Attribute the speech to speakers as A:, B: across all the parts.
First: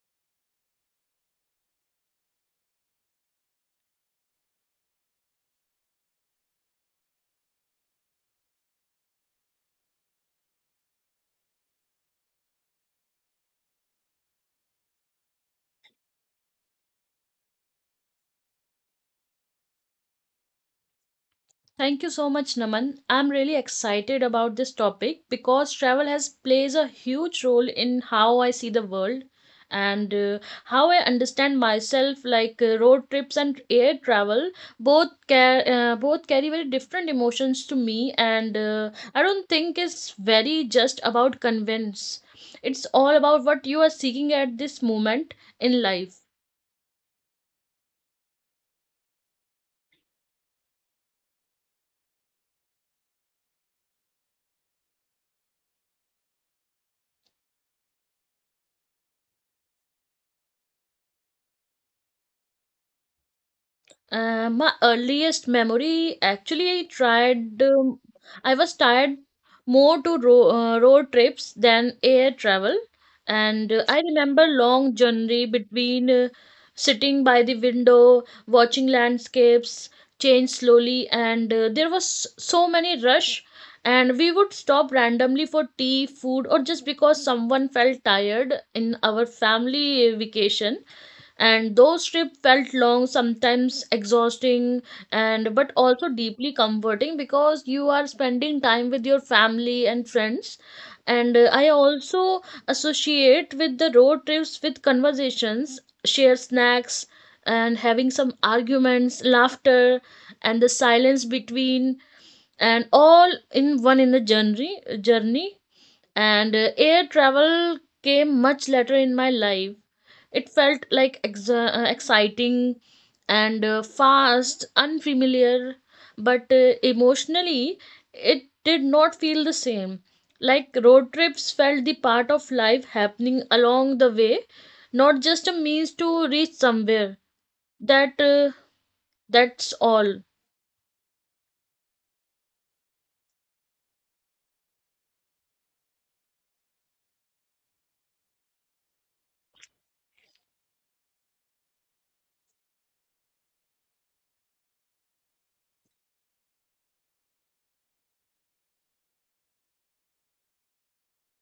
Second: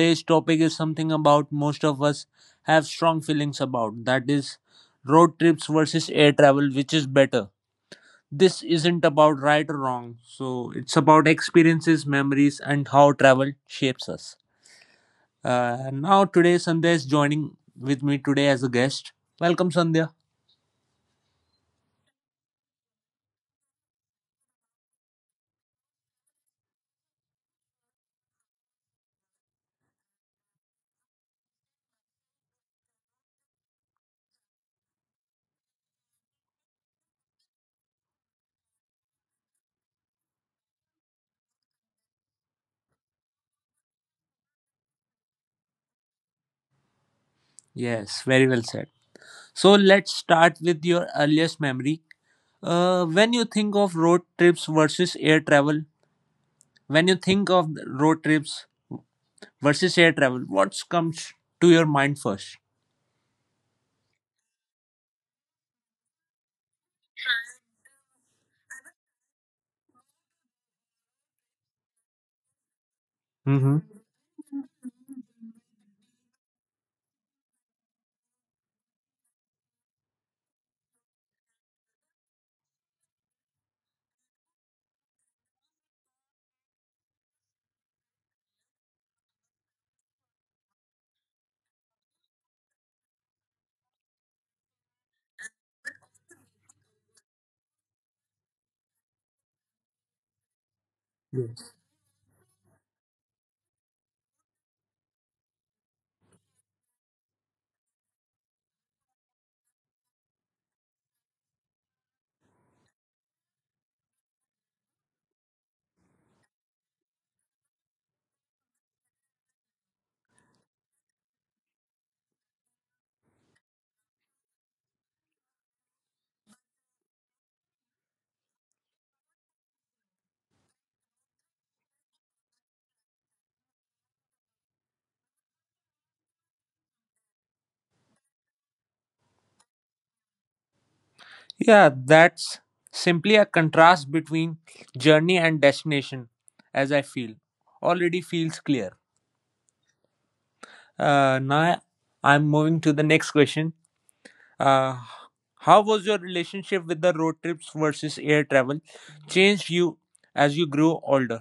A: Today's topic is something about most of us have strong feelings about, that is road trips versus air travel, which is better. This isn't about right or wrong. So it's about experiences, memories and how travel shapes us. Now today Sandhya is joining with me today as a guest. Welcome Sandhya.
B: Thank you so much, Naman. I'm really excited about this topic because travel has plays a huge role in how I see the world and how I understand myself. Road trips and air travel, both carry very different emotions to me, and I don't think it's very just about convince. It's all about what you are seeking at this moment in life.
A: Yes, very well said. So let's start with your earliest memory. When you think of road trips versus air travel, When you think of road trips versus air travel, what comes to your mind first?
B: My earliest memory, actually, I tried. I was tired more to road trips than air travel, and
A: hmm
B: I remember long journey between, sitting by the window, watching landscapes change slowly, and there was so many rush, and we would stop randomly for tea, food, or just because someone felt tired in our family vacation, and those trips felt long, sometimes exhausting, and but also deeply comforting because you are spending time with your family and friends. And I also associate with the road trips with conversations, share snacks, and having some arguments, laughter, and the silence between, and all in one in the journey. And air travel came much later in my life. It felt like exciting and fast, unfamiliar, but emotionally it did not feel the same. Like, road trips felt the part of life happening along the way, not just a means to reach somewhere. that uh, that's all.
A: Yeah, that's simply a contrast between journey and destination, as I feel. Already feels clear. Now I'm moving to the next question. Uh, how was your relationship with the road trips versus air travel changed you as you grew older?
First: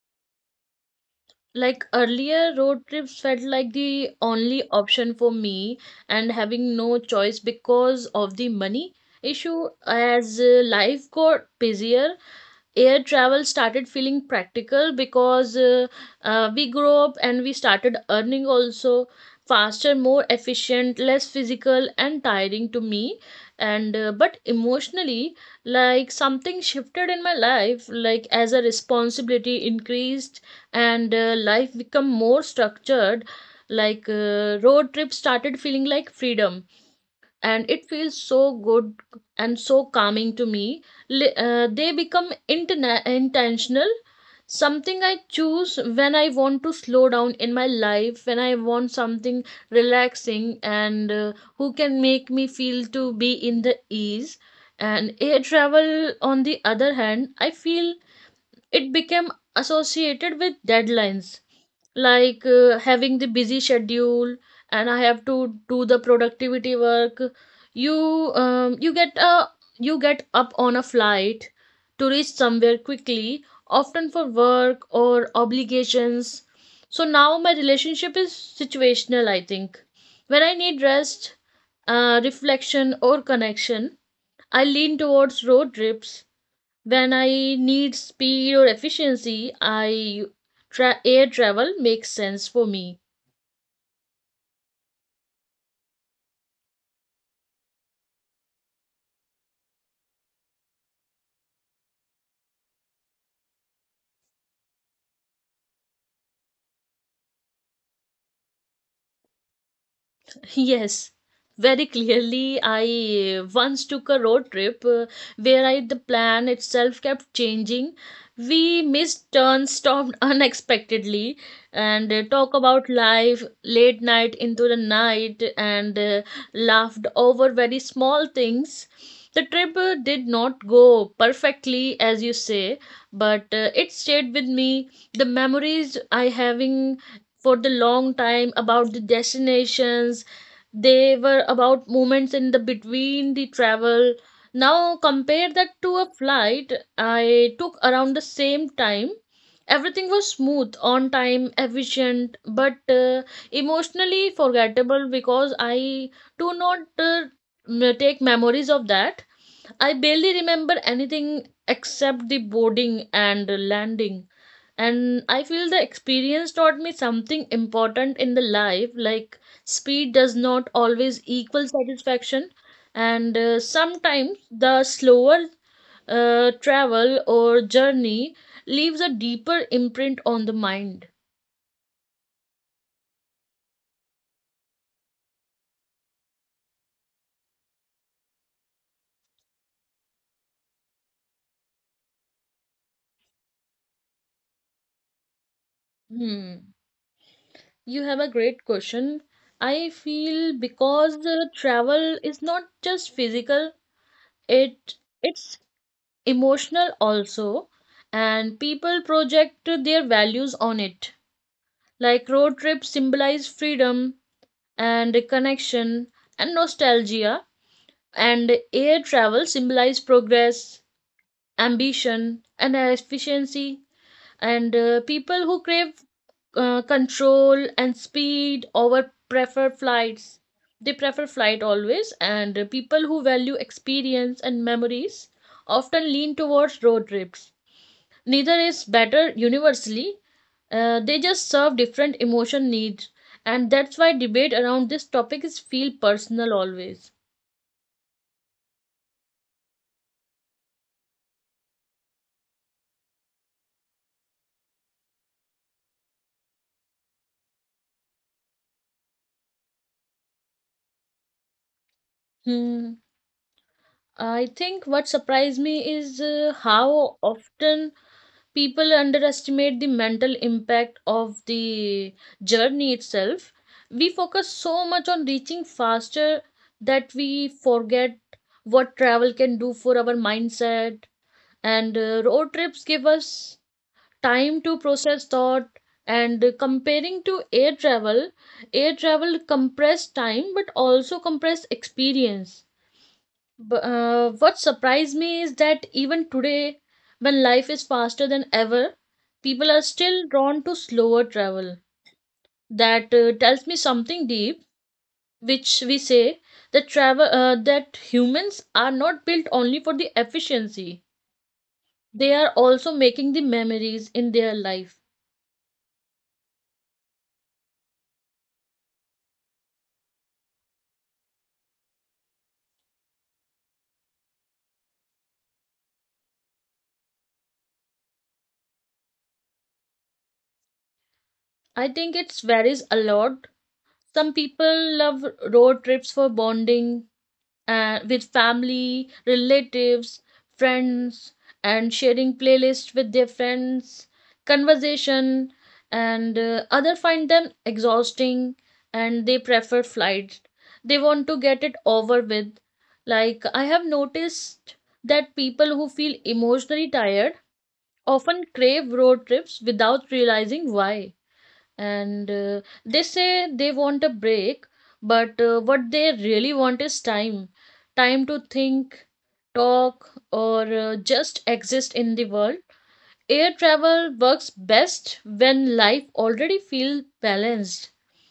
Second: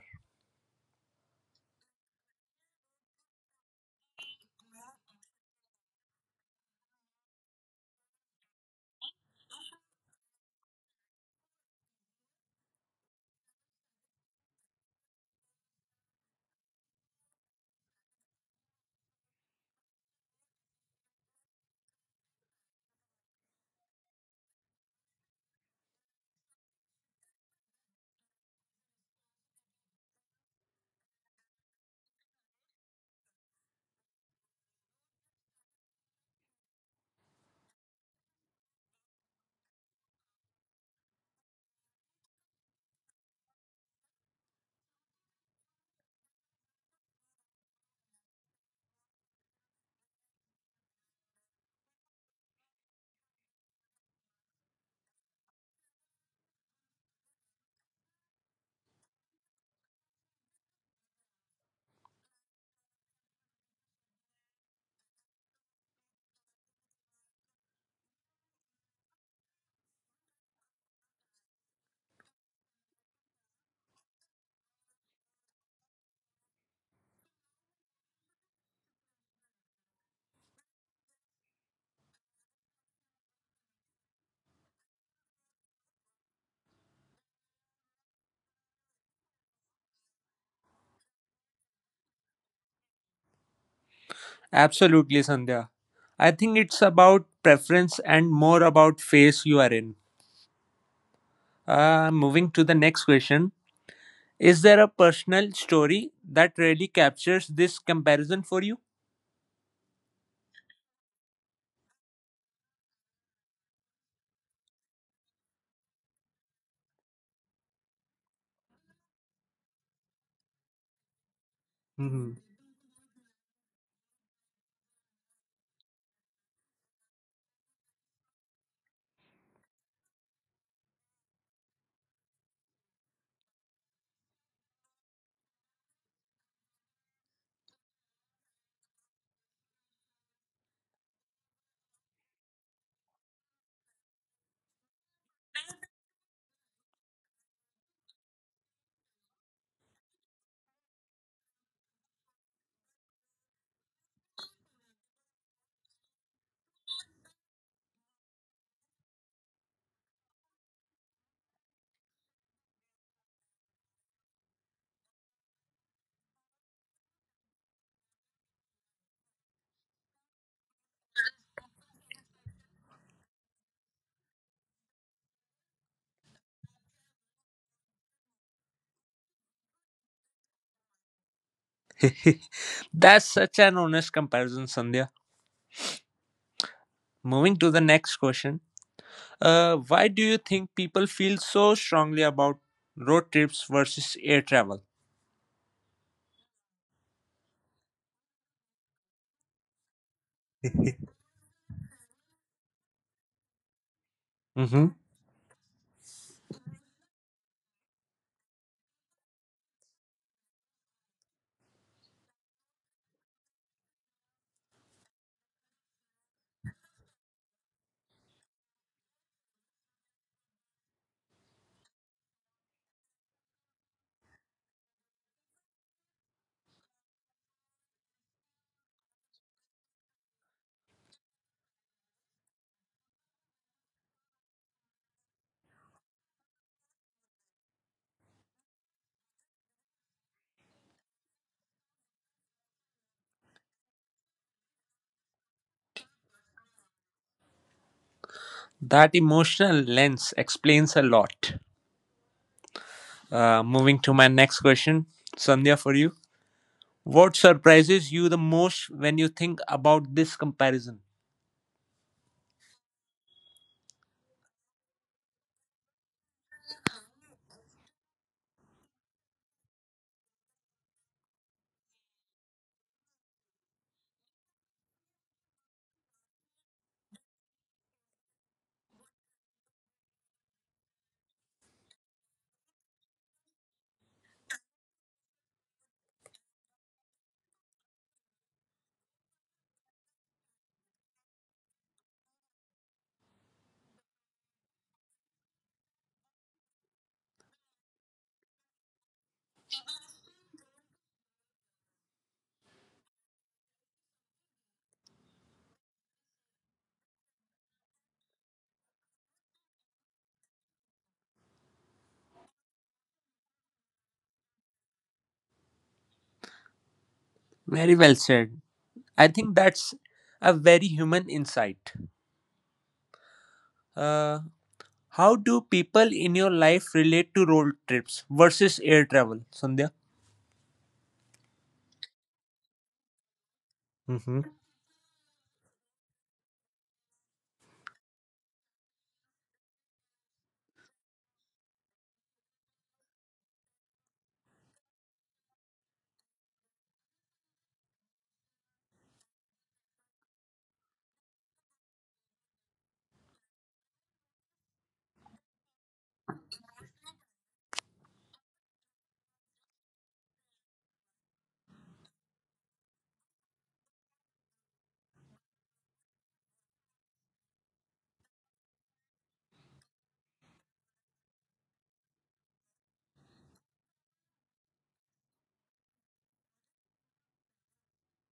B: Like earlier, road trips felt like the only option for me, and having no choice because of the money issue. As life got busier, air travel started feeling practical, because we grew up and we started earning also, faster, more efficient, less physical and tiring to me. And but emotionally, like, something shifted in my life, like as a responsibility increased and life become more structured. Like, road trip started feeling like freedom, and it feels so good and so calming to me. They become intentional, something I choose when I want to slow down in my life, when I want something relaxing and who can make me feel to be in the ease. And air travel, on the other hand, I feel it became associated with deadlines, like having the busy schedule, and I have to do the productivity work. You get a, you get up on a flight to reach somewhere quickly, often for work or obligations. So now my relationship is situational, I think. When I need rest, reflection or connection, I lean towards road trips. When I need speed or efficiency, I air travel makes sense for me.
A: Absolutely, Sandhya. I think it's about preference and more about phase you are in. Moving to the next question. Is there a personal story that really captures this comparison for you?
B: Yes, very clearly. I once took a road trip where I, the plan itself kept changing. We missed turns, stopped unexpectedly, and
A: Mhm.
B: talk about life late night into the night, and laughed over very small things. The trip did not go perfectly, as you say, but it stayed with me. The memories I having for the long time about the destinations, they were about moments in the between the travel. Now compare that to a flight I took around the same time. Everything was smooth, on time, efficient, but emotionally forgettable, because I do not take memories of that. I barely remember anything except the boarding and landing. And I feel the experience taught me something important in the life, like, speed does not always equal satisfaction. And sometimes the slower travel or journey leaves a deeper imprint on the mind.
A: That's such an honest comparison, Sandhya. Moving to the next question. Why do you think people feel so strongly about road trips versus air travel?
B: Hmm. You have a great question. I feel because travel is not just physical,
A: Mhm.
B: it it's emotional also, and people project their values on it. Like, road trips symbolize freedom and connection and nostalgia, and air travel symbolize progress, ambition, and efficiency. And people who crave control and speed over prefer flights. They prefer flight always, and people who value experience and memories often lean towards road trips. Neither is better universally. They just serve different emotion needs, and that's why debate around this topic is feel personal always.
A: That emotional lens explains a lot. Moving to my next question, Sandhya, for you. What surprises you the most when you think about this comparison?
B: Hmm. I think what surprised me is how often people underestimate the mental impact of the journey itself. We focus so much on reaching faster that we forget what travel can do for our mindset. And road trips give us time to process thought, and comparing to air travel, air travel compressed time but also compressed experience. But, what surprised me is that even today, when life is faster than ever, people are still drawn to slower travel. That tells me something deep, which we say, that travel that humans are not built only for the efficiency, they are also making the memories in their life.
A: Very well said. I think that's a very human insight. Uh, how do people in your life relate to road trips versus air travel, Sandhya?
B: I think it varies a lot. Some
A: hmm
B: people love road trips for bonding with family, relatives, friends, and sharing playlists with their friends, conversation, and other find them exhausting and they prefer flight. They want to get it over with. Like, I have noticed that people who feel emotionally tired often crave road trips without realizing why, and they say they want a break, but what they really want is time. Time to think, talk, or just exist in the world. Air travel works best when life already feels balanced.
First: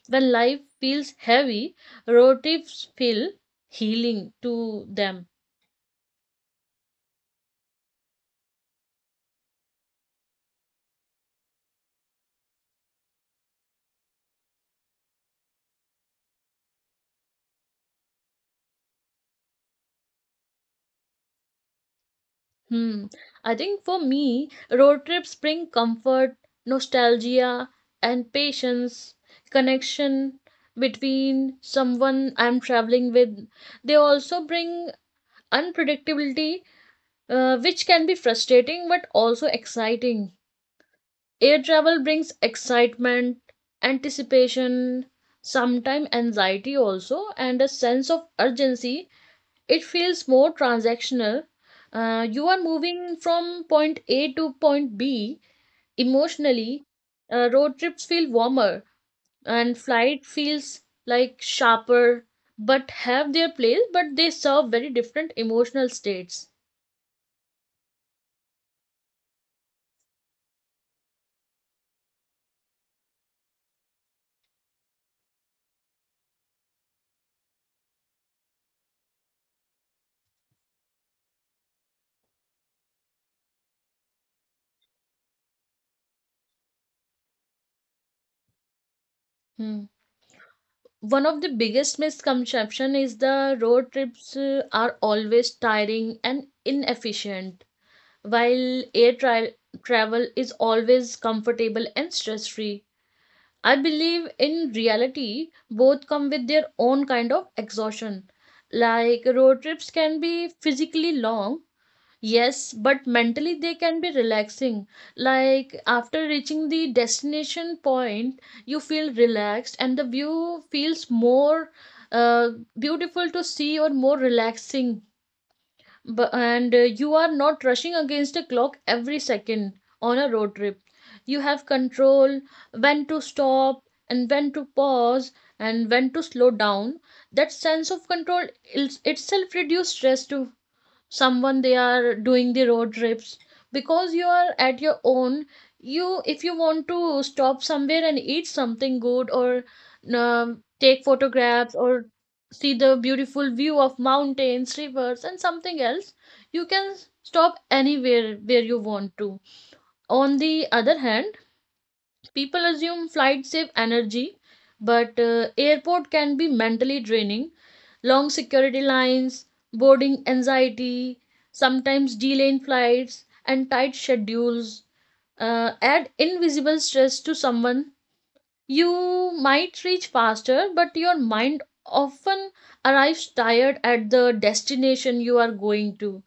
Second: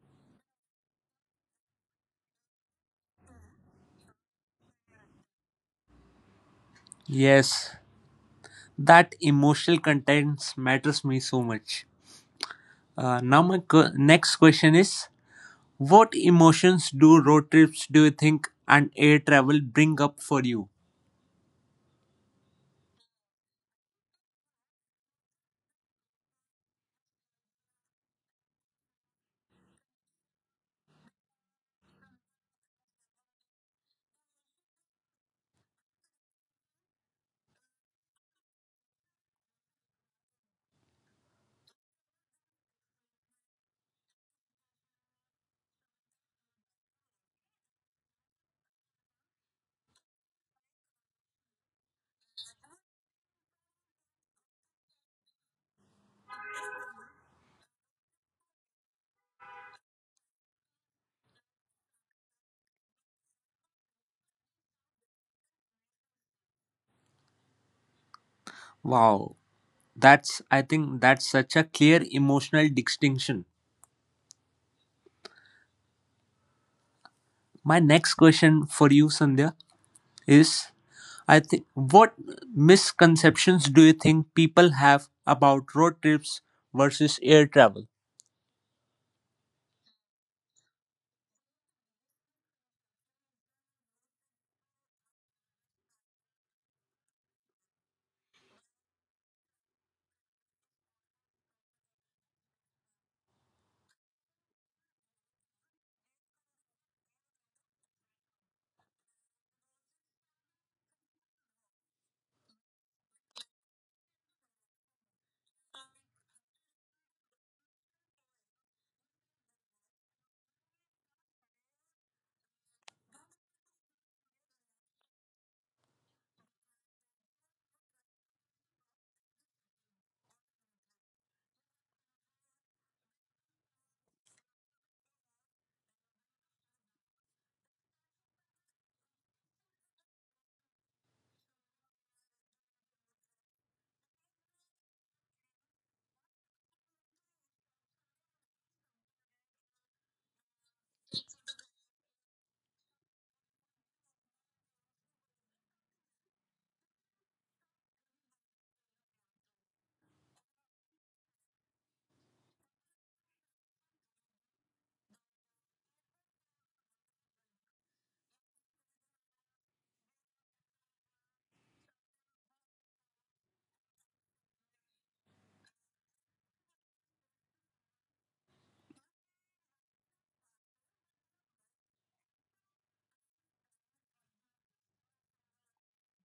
B: When life feels heavy, road trips feel healing to them.
A: Yes, that emotional contents matters me so much. Now my next question is: What emotions do road trips do you think and air travel bring up for you?
B: Hmm. I think for me, road trips bring comfort, nostalgia, and patience, connection between someone I'm traveling with. They also bring unpredictability, which can be frustrating but also exciting. Air travel brings excitement, anticipation, sometimes anxiety also, and a sense of urgency. It feels more transactional. You are moving from point A to point B emotionally. Road trips feel warmer and flight feels like sharper, but have their place, but they serve very different emotional states.
A: Wow, that's I think that's such a clear emotional distinction. My next question for you, Sandhya, is: I think what misconceptions do you think people have about road trips versus air travel?
B: Hmm. One of the biggest misconception is the road trips are always tiring and inefficient, while travel is always comfortable and stress-free. I believe in reality, both come with their own kind of exhaustion. Like, road trips can be physically long, yes, but mentally they can be relaxing. Like, after reaching the destination point, you feel relaxed and the view feels more uh, beautiful to see or more relaxing. But and you are not rushing against a clock every second. On a road trip, you have control when to stop, and when to pause, and when to slow down. That sense of control is itself reduces stress to someone they are doing the road trips, because you are at your own. You, if you want to stop somewhere and eat something good, or take photographs, or see the beautiful view of mountains, rivers, and something else, you can stop anywhere where you want to. On the other hand, people assume flights save energy, but airport can be mentally draining. Long security lines, boarding anxiety, sometimes delayed flights, and tight schedules add invisible stress to someone. You might reach faster, but your mind often arrives tired at the destination you are going to.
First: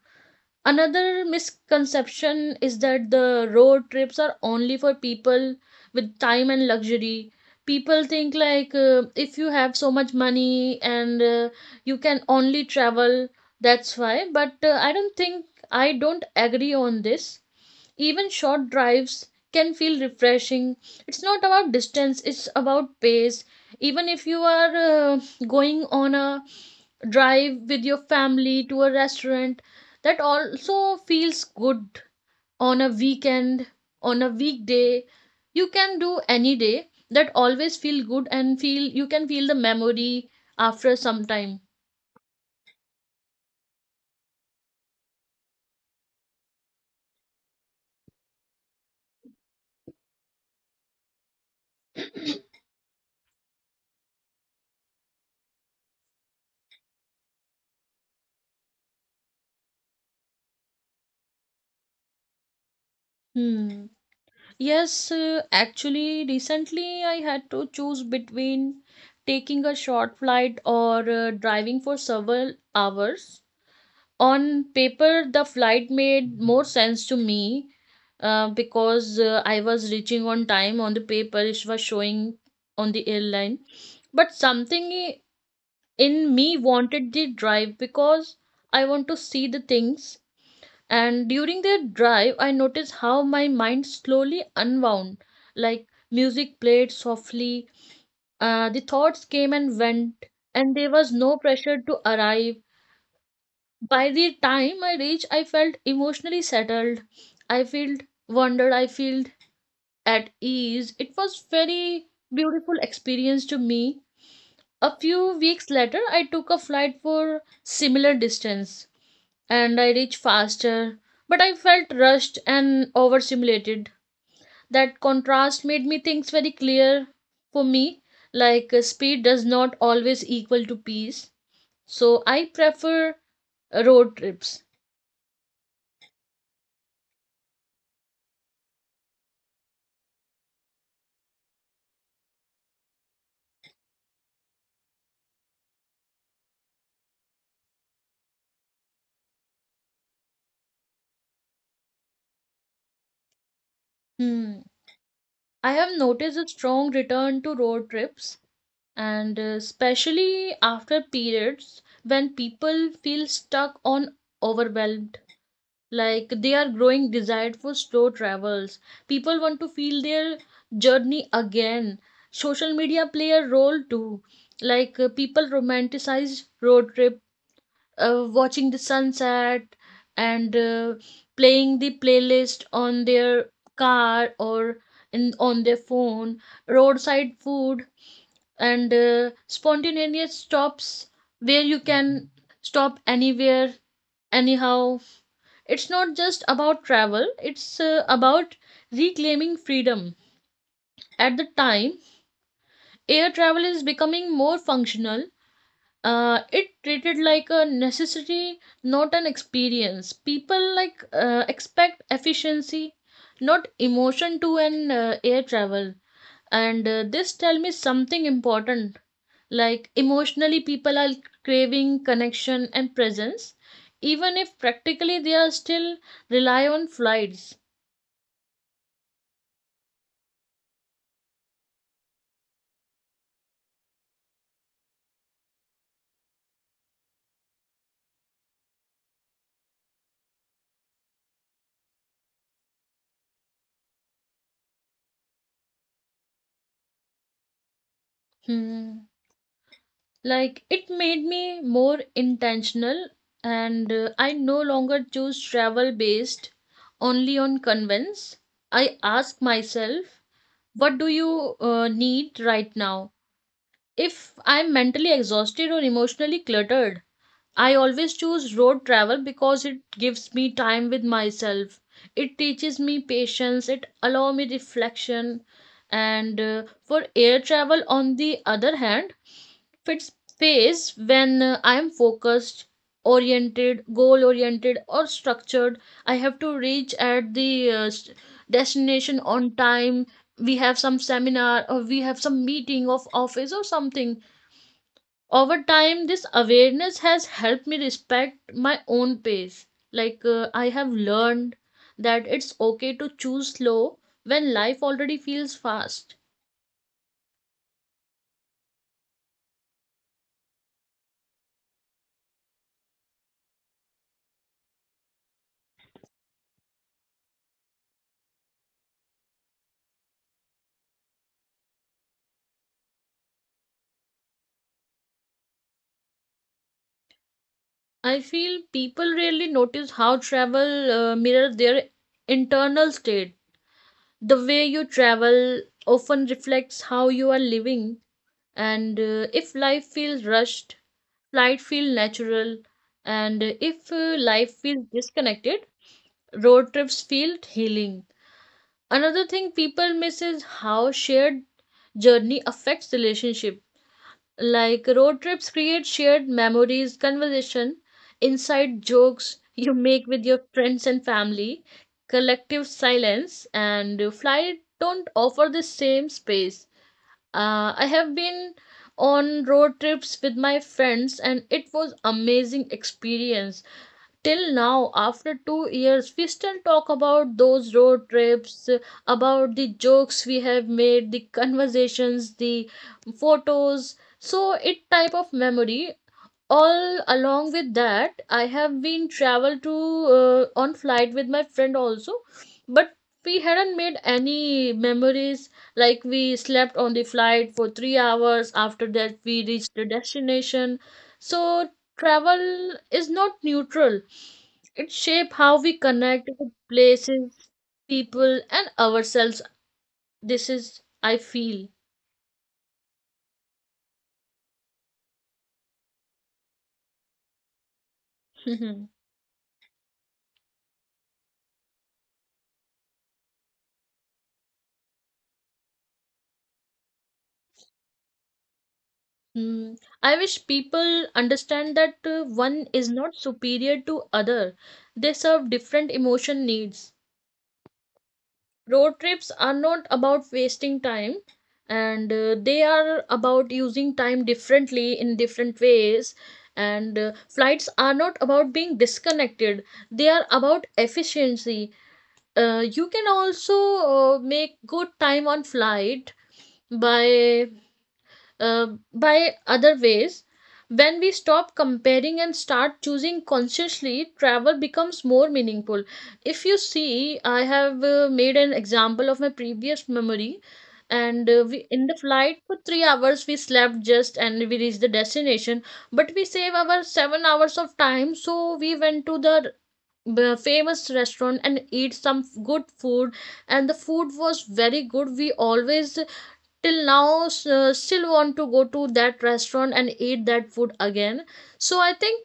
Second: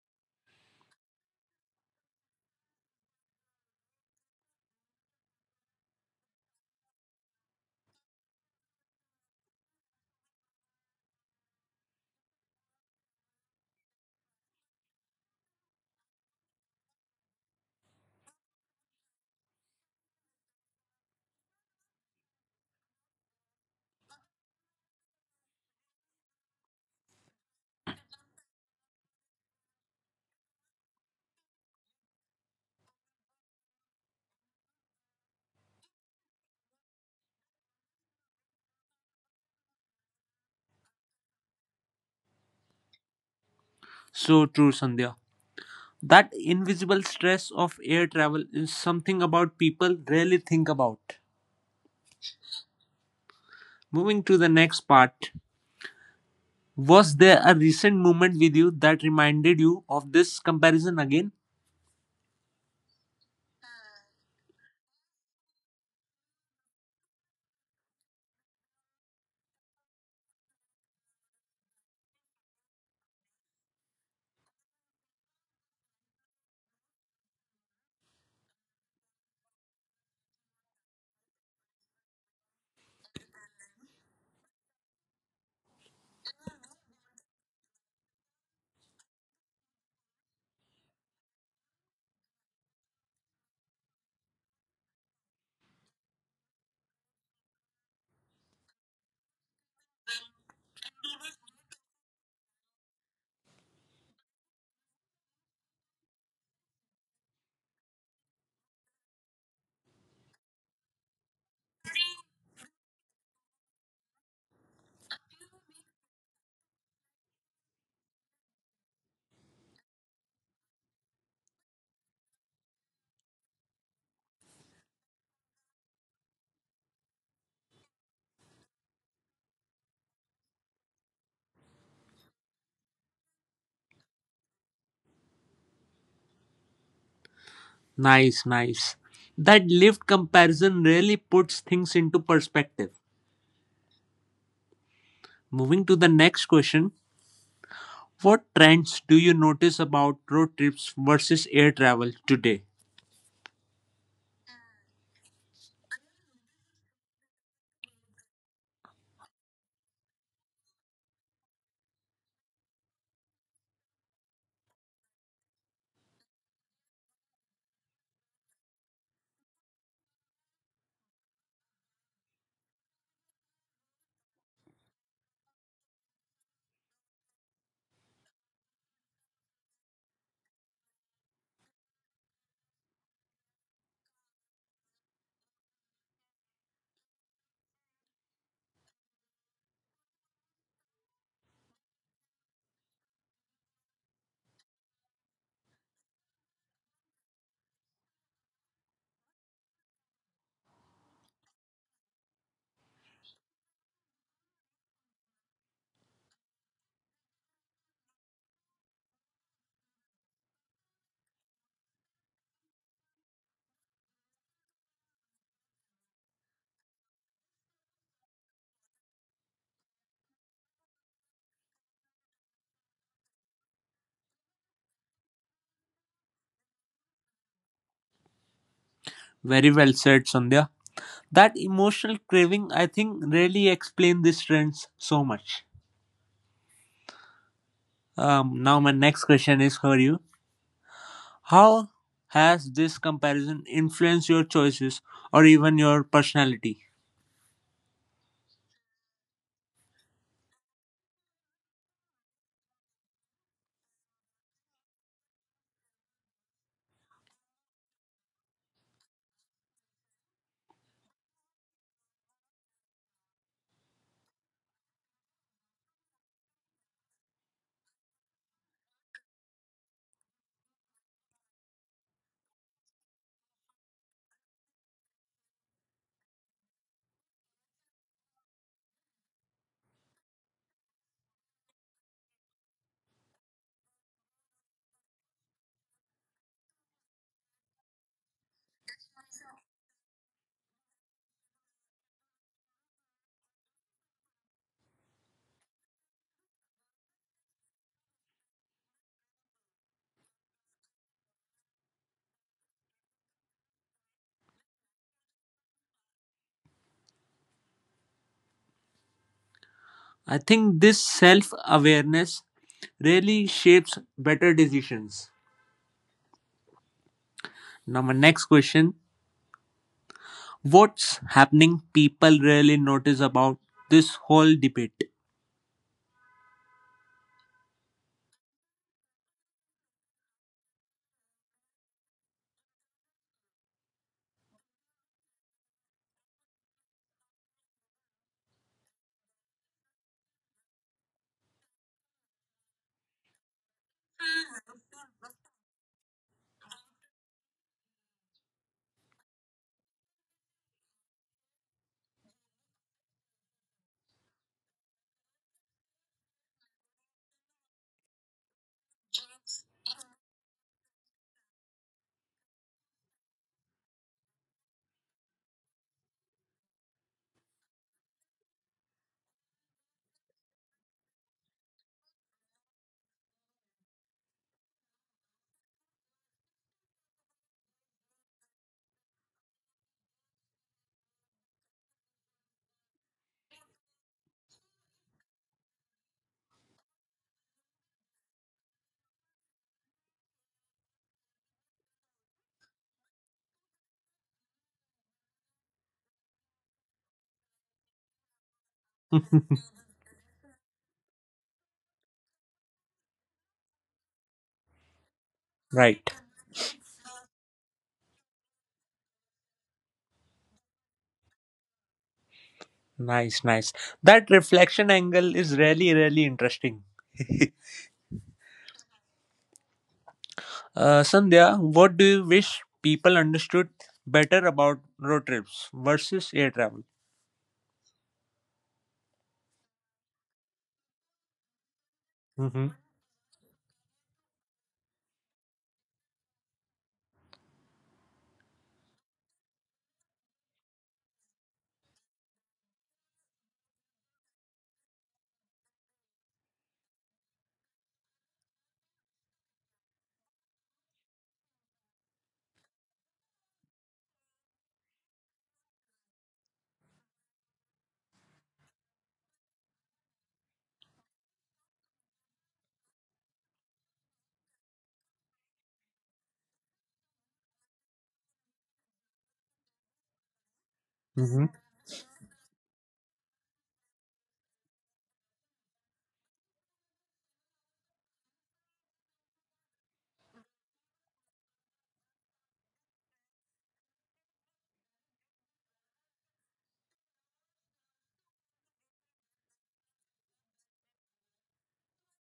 B: Another misconception is that the road trips are only for people with time and luxury. People think, like, if you have so much money and you can only travel, that's why. But I don't think, I don't agree on this. Even short drives can feel refreshing. It's not about distance, it's about pace. Even if you are going on a drive with your family to a restaurant, that also feels good. On a weekend, on a weekday, you can do any day, that always feel good and feel, you can feel the memory after some time.
A: So true, Sandhya. That invisible stress of air travel is something about people rarely think about. Moving to the next part. Was there a recent moment with you that reminded you of this comparison again?
B: Hmm. Yes, actually recently I had to choose between taking a short flight or driving for several hours. On paper, the flight made more sense to me, because I was reaching on time. On the paper, it was showing on the airline. But something in me wanted the drive because I want to see the things. And during the drive, I noticed how my mind slowly unwound. Like, music played softly, the thoughts came and went, and there was no pressure to arrive. By the time I reached, I felt emotionally settled. I felt wondered. I felt at ease. It was very beautiful experience to me. A few weeks later, I took a flight for similar distance, and I reached faster, but I felt rushed and overstimulated. That contrast made me things very clear for me. Like, speed does not always equal to peace. So I prefer road trips.
A: Nice, nice. That lived comparison really puts things into perspective. Moving to the next question. What trends do you notice about road trips versus air travel today?
B: Hmm. I have noticed a strong return to road trips, and especially after periods when people feel stuck on overwhelmed, like they are growing desired for slow travels. People want to feel their journey again. Social media play a role too. People romanticize road trip, watching the sunset and playing the playlist on their car or in on their phone, roadside food and spontaneous stops where you can stop anywhere, anyhow. It's not just about travel, it's about reclaiming freedom. At the time, air travel is becoming more functional. It treated like a necessity, not an experience. People expect efficiency, not emotion, to an air travel, and this tell me something important. Like, emotionally, people are craving connection and presence, even if practically they are still rely on flights.
A: Very well said, Sandhya. That emotional craving, I think, really explain these trends so much. My next question is for you. How has this comparison influenced your choices or even your personality?
B: Hmm. Like, it made me more intentional, and I no longer choose travel based only on convenience. I ask myself, what do you need right now? If I'm mentally exhausted or emotionally cluttered, I always choose road travel because it gives me time with myself. It teaches me patience, it allow me reflection, and for air travel, on the other hand, fits phase when I am focused, oriented, goal oriented or structured. I have to reach at the destination on time. We have some seminar or we have some meeting of office or something. Over time, this awareness has helped me respect my own pace. I have learned that it's okay to choose slow when life already feels fast.
A: I think this self awareness really shapes better decisions. Now, my next question. What's happening people really notice about this whole debate.
B: I feel people rarely notice how travel mirrors their internal state. The way you travel often reflects how you are living, and if life feels rushed, flight feel natural, and if life feels disconnected, road trips feel healing. Another thing people miss is how shared journey affects relationship. Like, road trips create shared memories, conversation, inside jokes you make with your friends and family, collective silence, and flight don't offer the same space. I have been on road trips with my friends and it was amazing experience. Till now, after 2 years, we still talk about those road trips, about the jokes we have made, the conversations, the photos. So it type of memory. All along with that, I have been travel to on flight with my friend also, but we hadn't made any memories. Like, we slept on the flight for 3 hours, after that we reached the destination. So travel is not neutral, it shape how we
A: Right.
B: connect with places, people and ourselves. This is, I feel.
A: Nice, nice. That reflection angle is really, really interesting. Sandhya, what do you wish people understood better about road trips versus air travel?
B: Hmm. I wish people understand that one
A: hmm
B: is not superior to other. They serve different emotion needs. Road trips are not about wasting time, and they are about using time differently in different ways, and flights are not about being disconnected. They are about efficiency. You can also make good time on flight by uh, by other ways. When we stop comparing and start choosing consciously, travel becomes more meaningful. If you see, I have made an example of my previous memory, and
A: hmm
B: we in the flight for 3 hours we slept just and we reached the destination, but we save our 7 hours of time, so we went to the famous restaurant and eat some good food, and the food was very good. We always, till now, still want to go to that restaurant and eat that food again. So I think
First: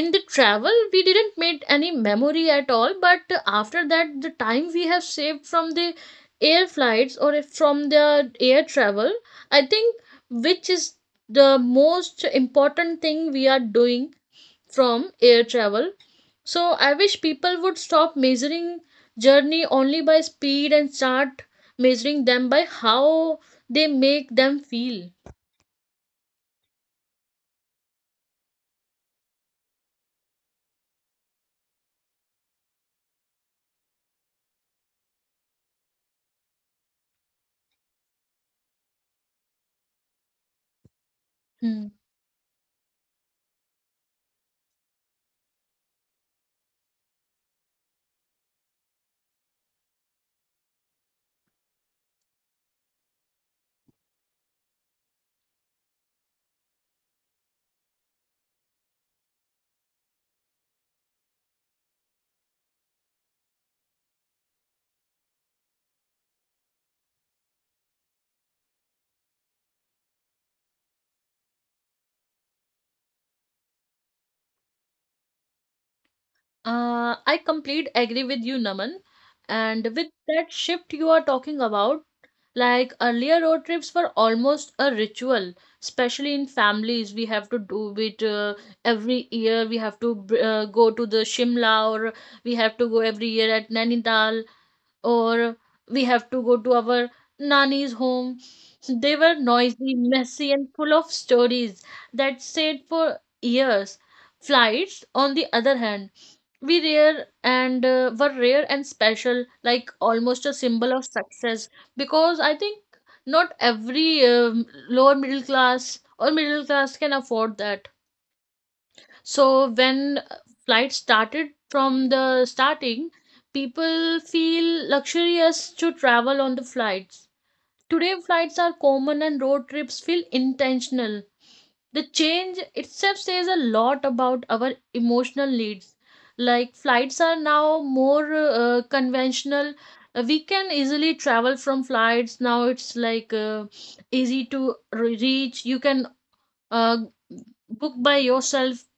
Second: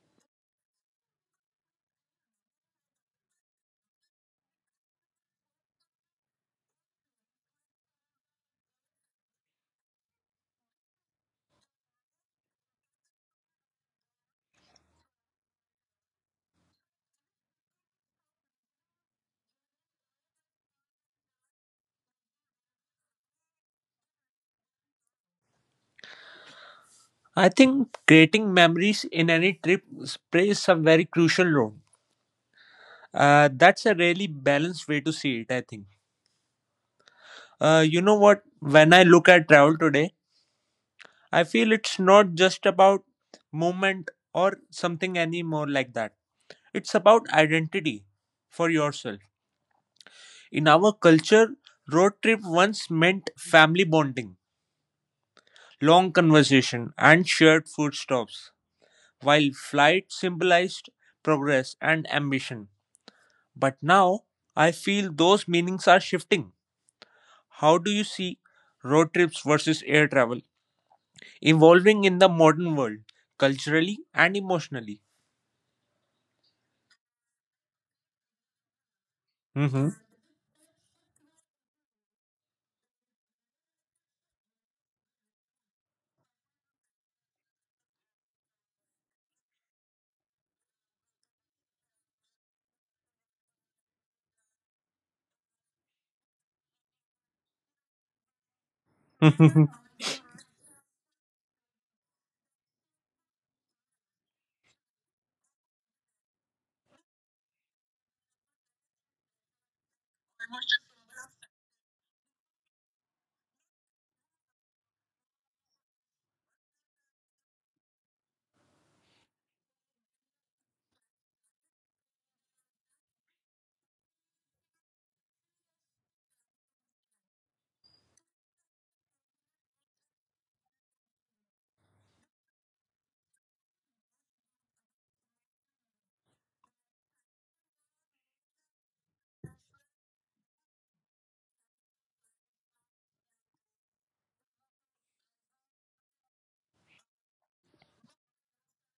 B: in the travel we didn't make any memory at all, but after that the time we have saved from the air flights, or if from the air travel, I think, which is the most important thing we are doing from air travel. So I wish people would stop measuring journey only by speed and start measuring them by how they make them feel.
A: I think creating memories in any trip plays a very crucial role. That's a really balanced way to see it, I think. You know what? When I look at travel today, I feel
B: Hmm.
A: it's not just about movement or something anymore like that. It's about identity for yourself. In our culture, road trip once meant family bonding, long conversation, and shared food stops, while flight symbolized progress and ambition. But now, I feel those meanings are shifting. How do you see road trips versus air travel evolving in the modern world, culturally and emotionally?
B: I complete agree with you, Naman. And with that shift you are talking about, like, earlier road trips were almost a ritual, especially in families. We have to do it every year. We have to go to the Shimla, or we have to go every year at Nainital, or we have to go to our nanny's home. They were
A: Mhm.
B: noisy, messy, and full of stories that stayed for years. Flights, on the other hand, we rare and were rare and special, like almost a symbol of success. Because I think not every lower middle class or middle class can afford that. So when flight started from the starting, people feel luxurious to travel on the flights. Today flights are common and road trips feel intentional. The change itself says a lot about our emotional needs. Like, flights are now more conventional. We can easily travel from flights. Now it's like easy to reach. You can uh, book by yourself.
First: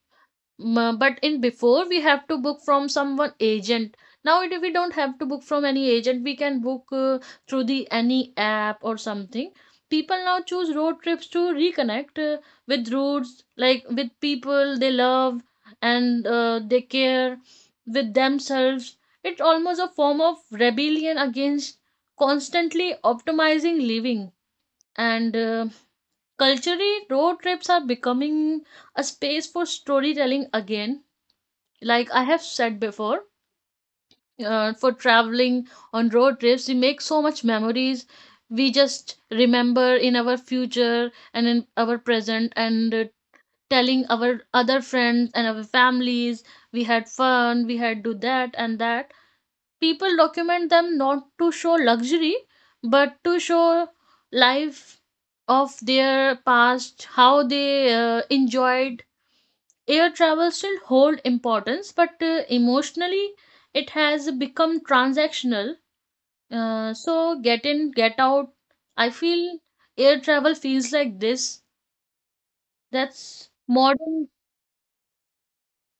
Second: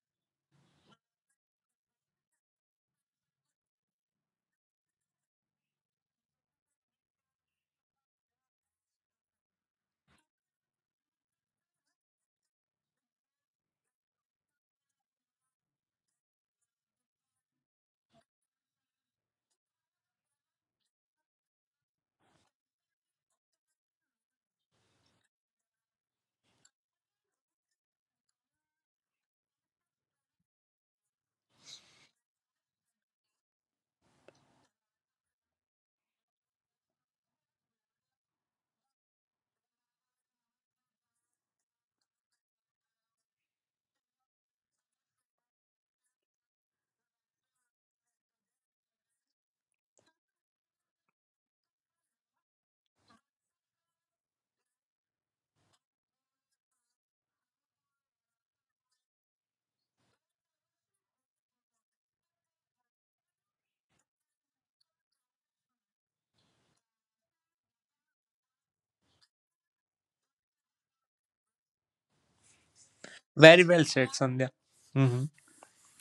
B: Mm, but in before we have to book from someone agent. Now it, we don't have to book from any agent, we can book through the any app or something. People now choose road trips to reconnect with roots, like with people they love and they care, with themselves. It's almost a form of rebellion against constantly optimizing living, and culturally road trips are becoming a space for storytelling again. Like, I have said before, for traveling on road trips we make so much memories. We just remember in our future and in our present, and telling our other friends and our families, we had fun, we had do that and that. People document them not to show luxury, but to show life of their past, how they enjoyed. Air travel still hold importance, but emotionally it has become transactional. So get in, get out. I feel air travel feels like this. that's
A: Very well said,
B: modern
A: Sandhya. hmm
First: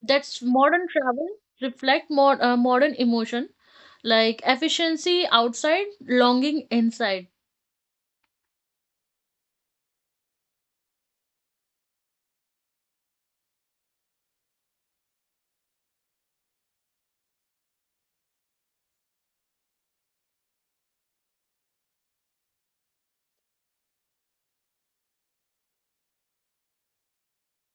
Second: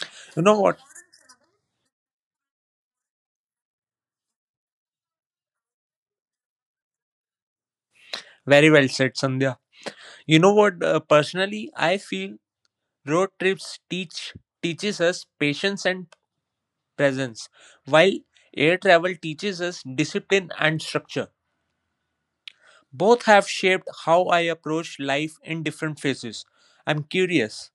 B: that's
A: You know what?
B: modern travel. Reflect more modern emotion, like efficiency outside, longing inside.
A: Very well said, Sandhya. You know what? Personally, I feel road trips teach teaches us patience and presence, while air travel teaches us discipline and structure. Both have shaped how I approach life in different phases. I'm curious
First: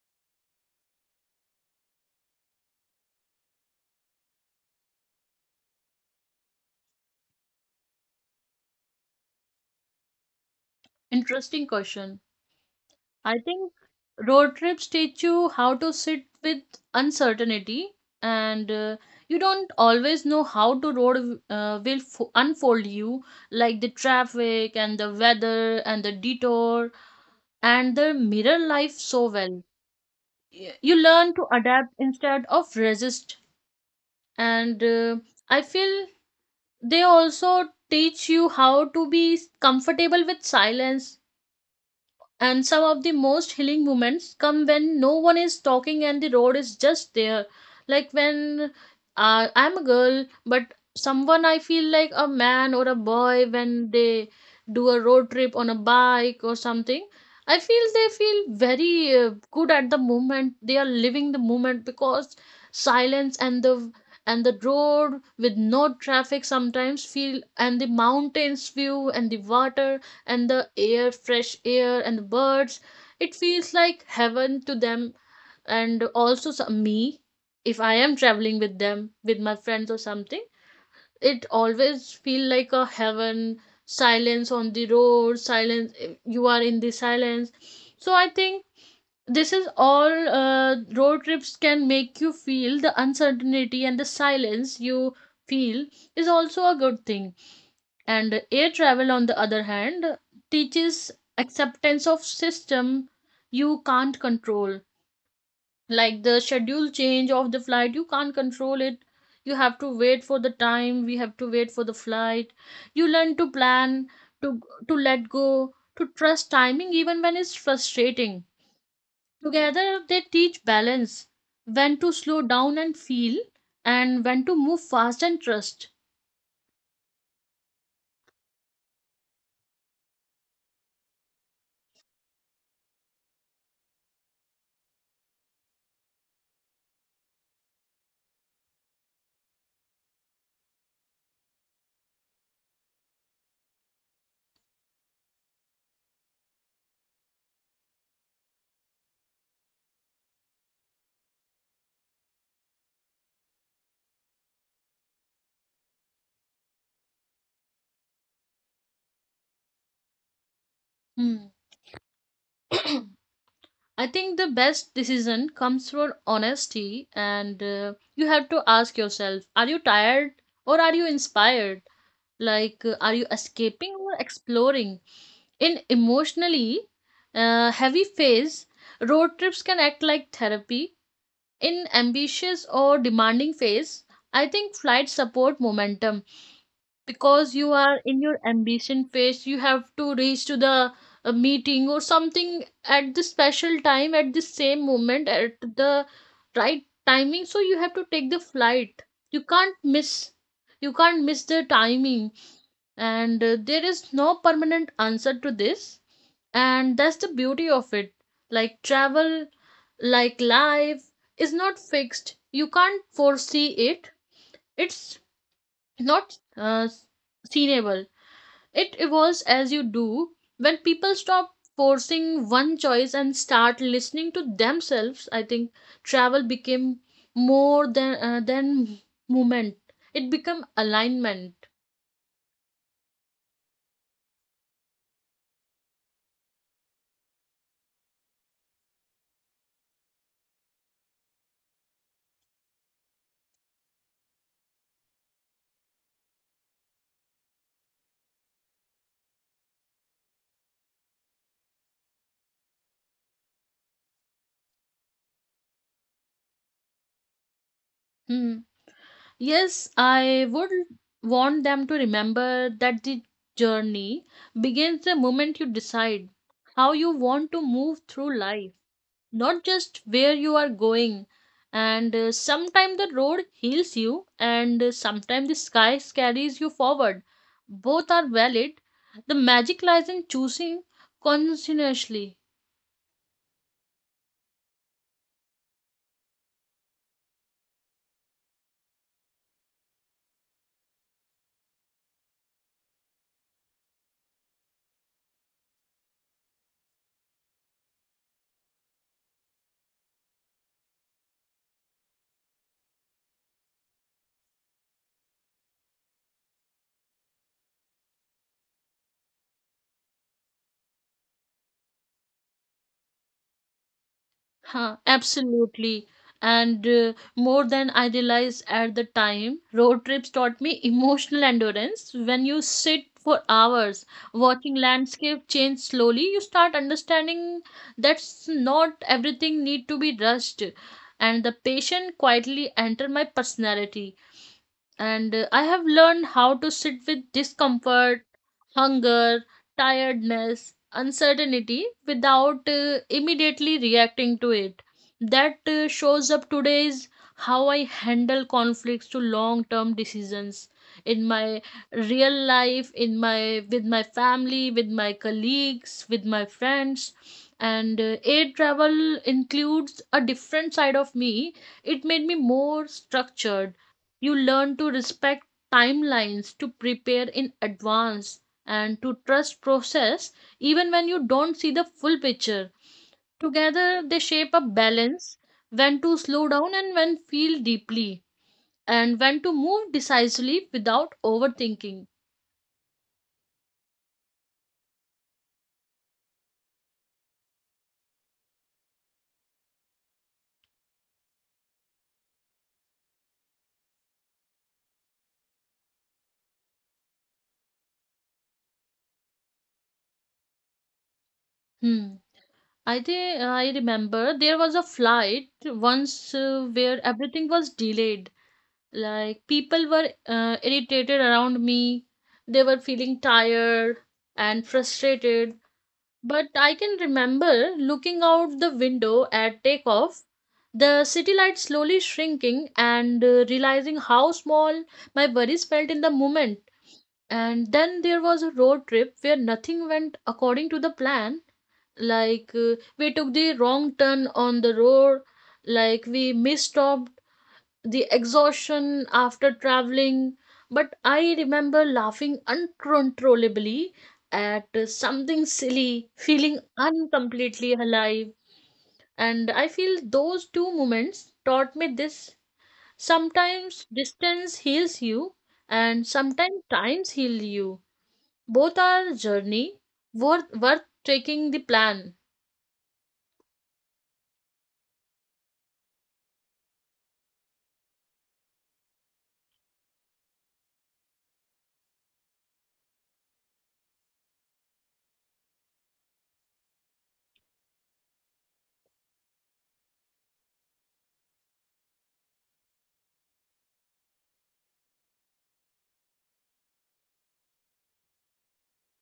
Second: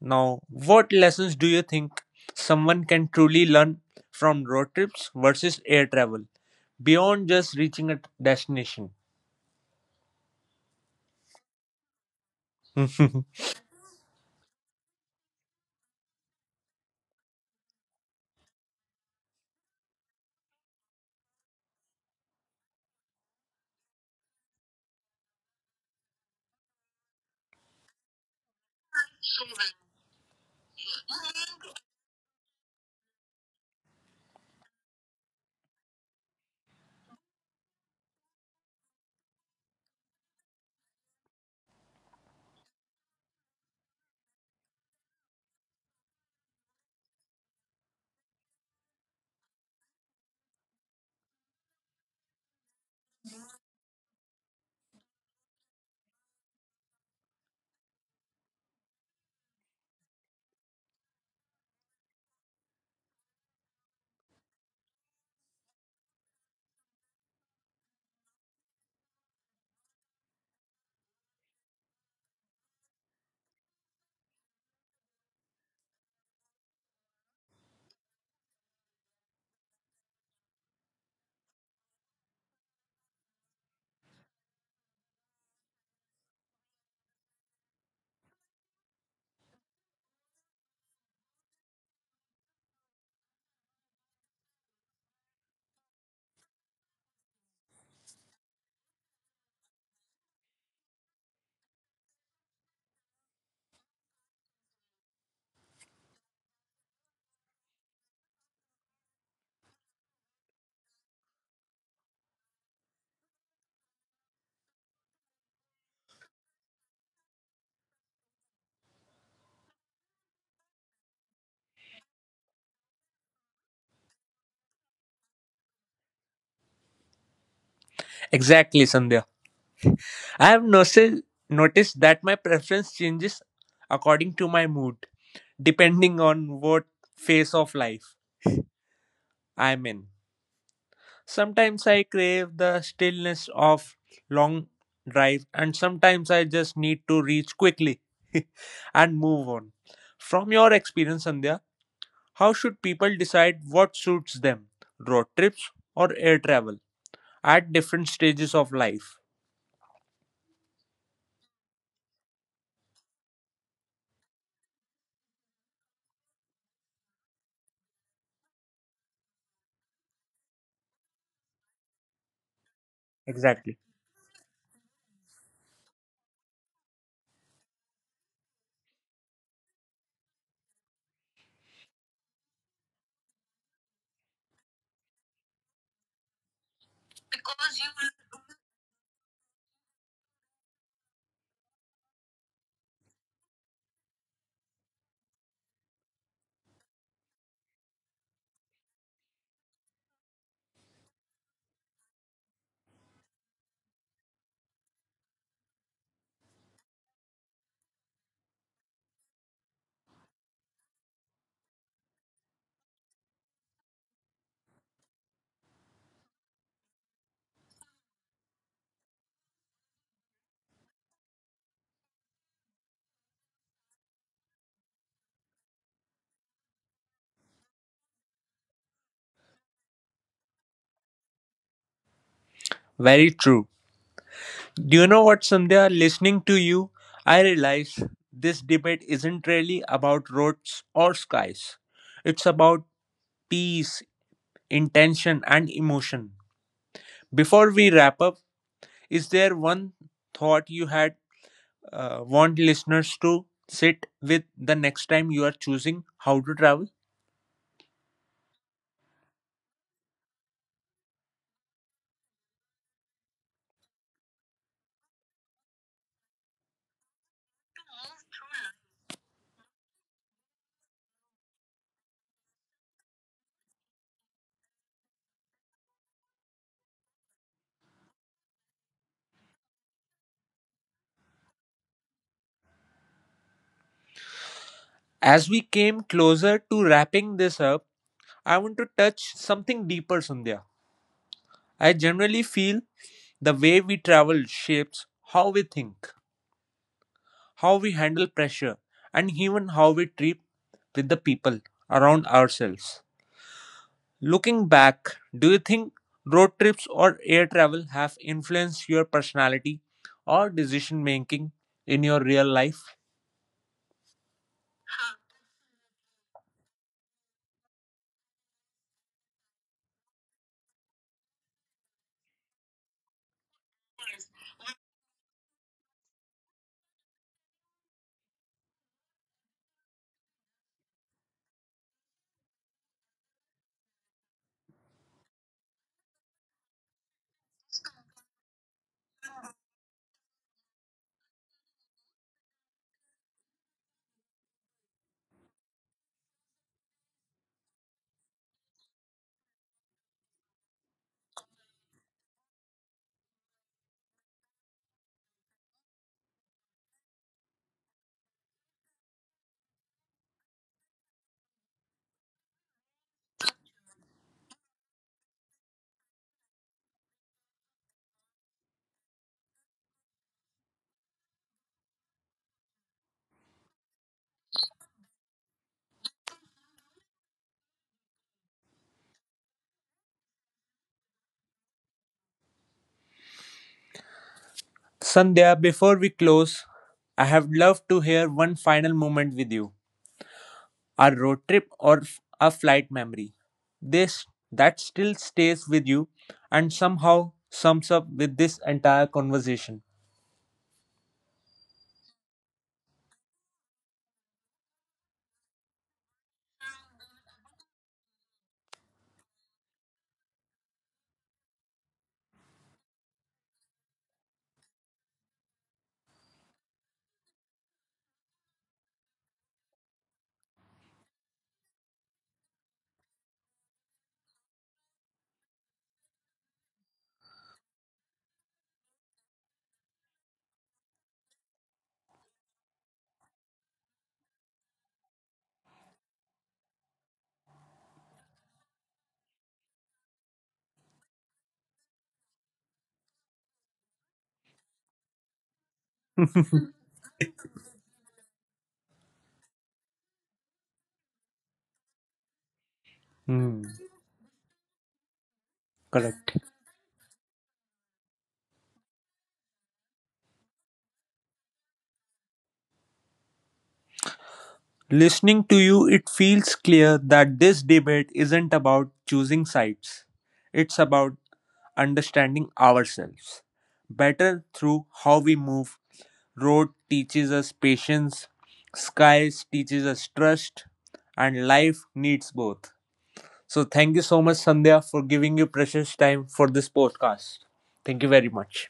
A: now. What lessons do you think someone can truly learn from road trips versus air travel, beyond just reaching a destination?
B: Interesting question. I think road trips teach you how to sit with uncertainty, and you don't always know how the road will unfold you, like the traffic and the weather and the detour, and the mirror life so well. You learn to adapt instead of resist, and I feel they also teach you how to be comfortable with silence. And some of the most healing moments come when no one is talking and the road is just there. Like, when I'm a girl, but someone I feel like a man or a boy when they do a road trip on a bike or something. I feel they feel very good at the moment. They are living the moment because silence and the road with no traffic sometimes feel, and the mountains view and the water and the air, fresh air, and the birds. It feels like heaven to them, and also some, me. If I am traveling with them, with my friends or something, it always feel like a heaven. Silence on the road, silence. You are in the silence. So I think this is all road trips can make you feel. The uncertainty and the silence you feel is also a good thing. And air travel, on the other hand, teaches acceptance of system you can't control. Like, the schedule change of the flight, you can't control it. You have to wait for the time, we have to wait for the flight. You learn to plan, to to let go, to trust timing even when it's frustrating. Together they teach balance, when to slow down and feel, and when to move fast and trust.
A: Exactly, Sandhya. I have noticed that my preference changes according to my mood, depending on what phase of life I'm in. Sometimes I crave the stillness of long drive, and sometimes I just need to reach quickly and move on. From your experience, Sandhya, how should people decide what suits them, road trips or air travel, at different stages of life?
B: Hmm. I think the best decision comes from honesty, and you have to ask yourself, are you tired or are you inspired? Like, are you
A: Exactly.
B: escaping or exploring? In emotionally heavy phase, road trips can act like therapy. In ambitious or demanding phase, I think flights support momentum, because you are in your ambition phase, you have to reach to the meeting or something at the special time, at the same moment, at the right timing, so you have to take the flight. You can't miss, you can't miss the timing, and there is no permanent answer to this, and that's the beauty of it. Like travel, like life, is not fixed, you can't foresee it. It's not seenable, it evolves as you do. When people stop forcing one choice and start listening to themselves, I think travel became more than movement. It became alignment.
A: Very true. Do you know what, Sandhya? Listening to you, I realize this debate isn't really about roads or skies. It's about peace, intention, and emotion. Before we wrap up, is there one thought you had want listeners to sit with the next time you are choosing how to travel?
B: Hmm. Yes, I would want them to remember that the journey begins the moment you decide how you want to move through life, not just where you are going. And sometime the road heals you, and sometime the sky carries you forward. Both are valid, the magic lies in choosing conscientiously.
A: As we came closer to wrapping this up, I want to touch something deeper, Sandhya. I generally feel the way we travel shapes how we think, how we handle pressure, and even how we treat with the people around ourselves. Looking back, do you think road trips or air travel have influenced your personality or decision making in your real life?
B: Huh, absolutely. And more than I realized at the time, road trips taught me emotional endurance. When you sit for hours watching landscape change slowly, you start understanding that's not everything need to be rushed. And the patient quietly entered my personality, and I have learned how to sit with discomfort, hunger, tiredness, uncertainty without immediately reacting to it. That shows up today is how I handle conflicts to long term decisions in my real life, in my with my family, with my colleagues, with my friends. And air travel includes a different side of me. It made me more structured. You learn to respect timelines, to prepare in advance, and to trust process even when you don't see the full picture. Together, they shape a balance, when to slow down and when feel deeply, and when to move decisively without overthinking.
A: Sandhya, before we close, I have loved to hear one final moment with you, a road trip or a flight memory. This that still stays with you and somehow sums up with this entire conversation.
B: Hmm. I think I remember there was a flight once where everything was delayed. Like, people were irritated around me. They were feeling tired and frustrated. But I can remember looking out the window at takeoff, the city lights slowly shrinking, and realizing how small my worries felt in the moment. And then there was a road trip where nothing went according to the plan. Like, we took the wrong turn on the road, like we misstopped the exhaustion after traveling, but I remember laughing uncontrollably at something silly, feeling uncompletely alive. And I feel those two moments taught me this.
A: Hmm,
B: Sometimes distance heals you, and
A: correct.
B: sometimes times heal you. Both are journey worth taking the plan.
A: Listening to you, it feels clear that this debate isn't about choosing sides. It's about understanding ourselves better through how we move. Road teaches us patience, skies teaches us trust, and life needs both. So, thank you so much, Sandhya, for giving you precious time for this podcast. Thank you very much.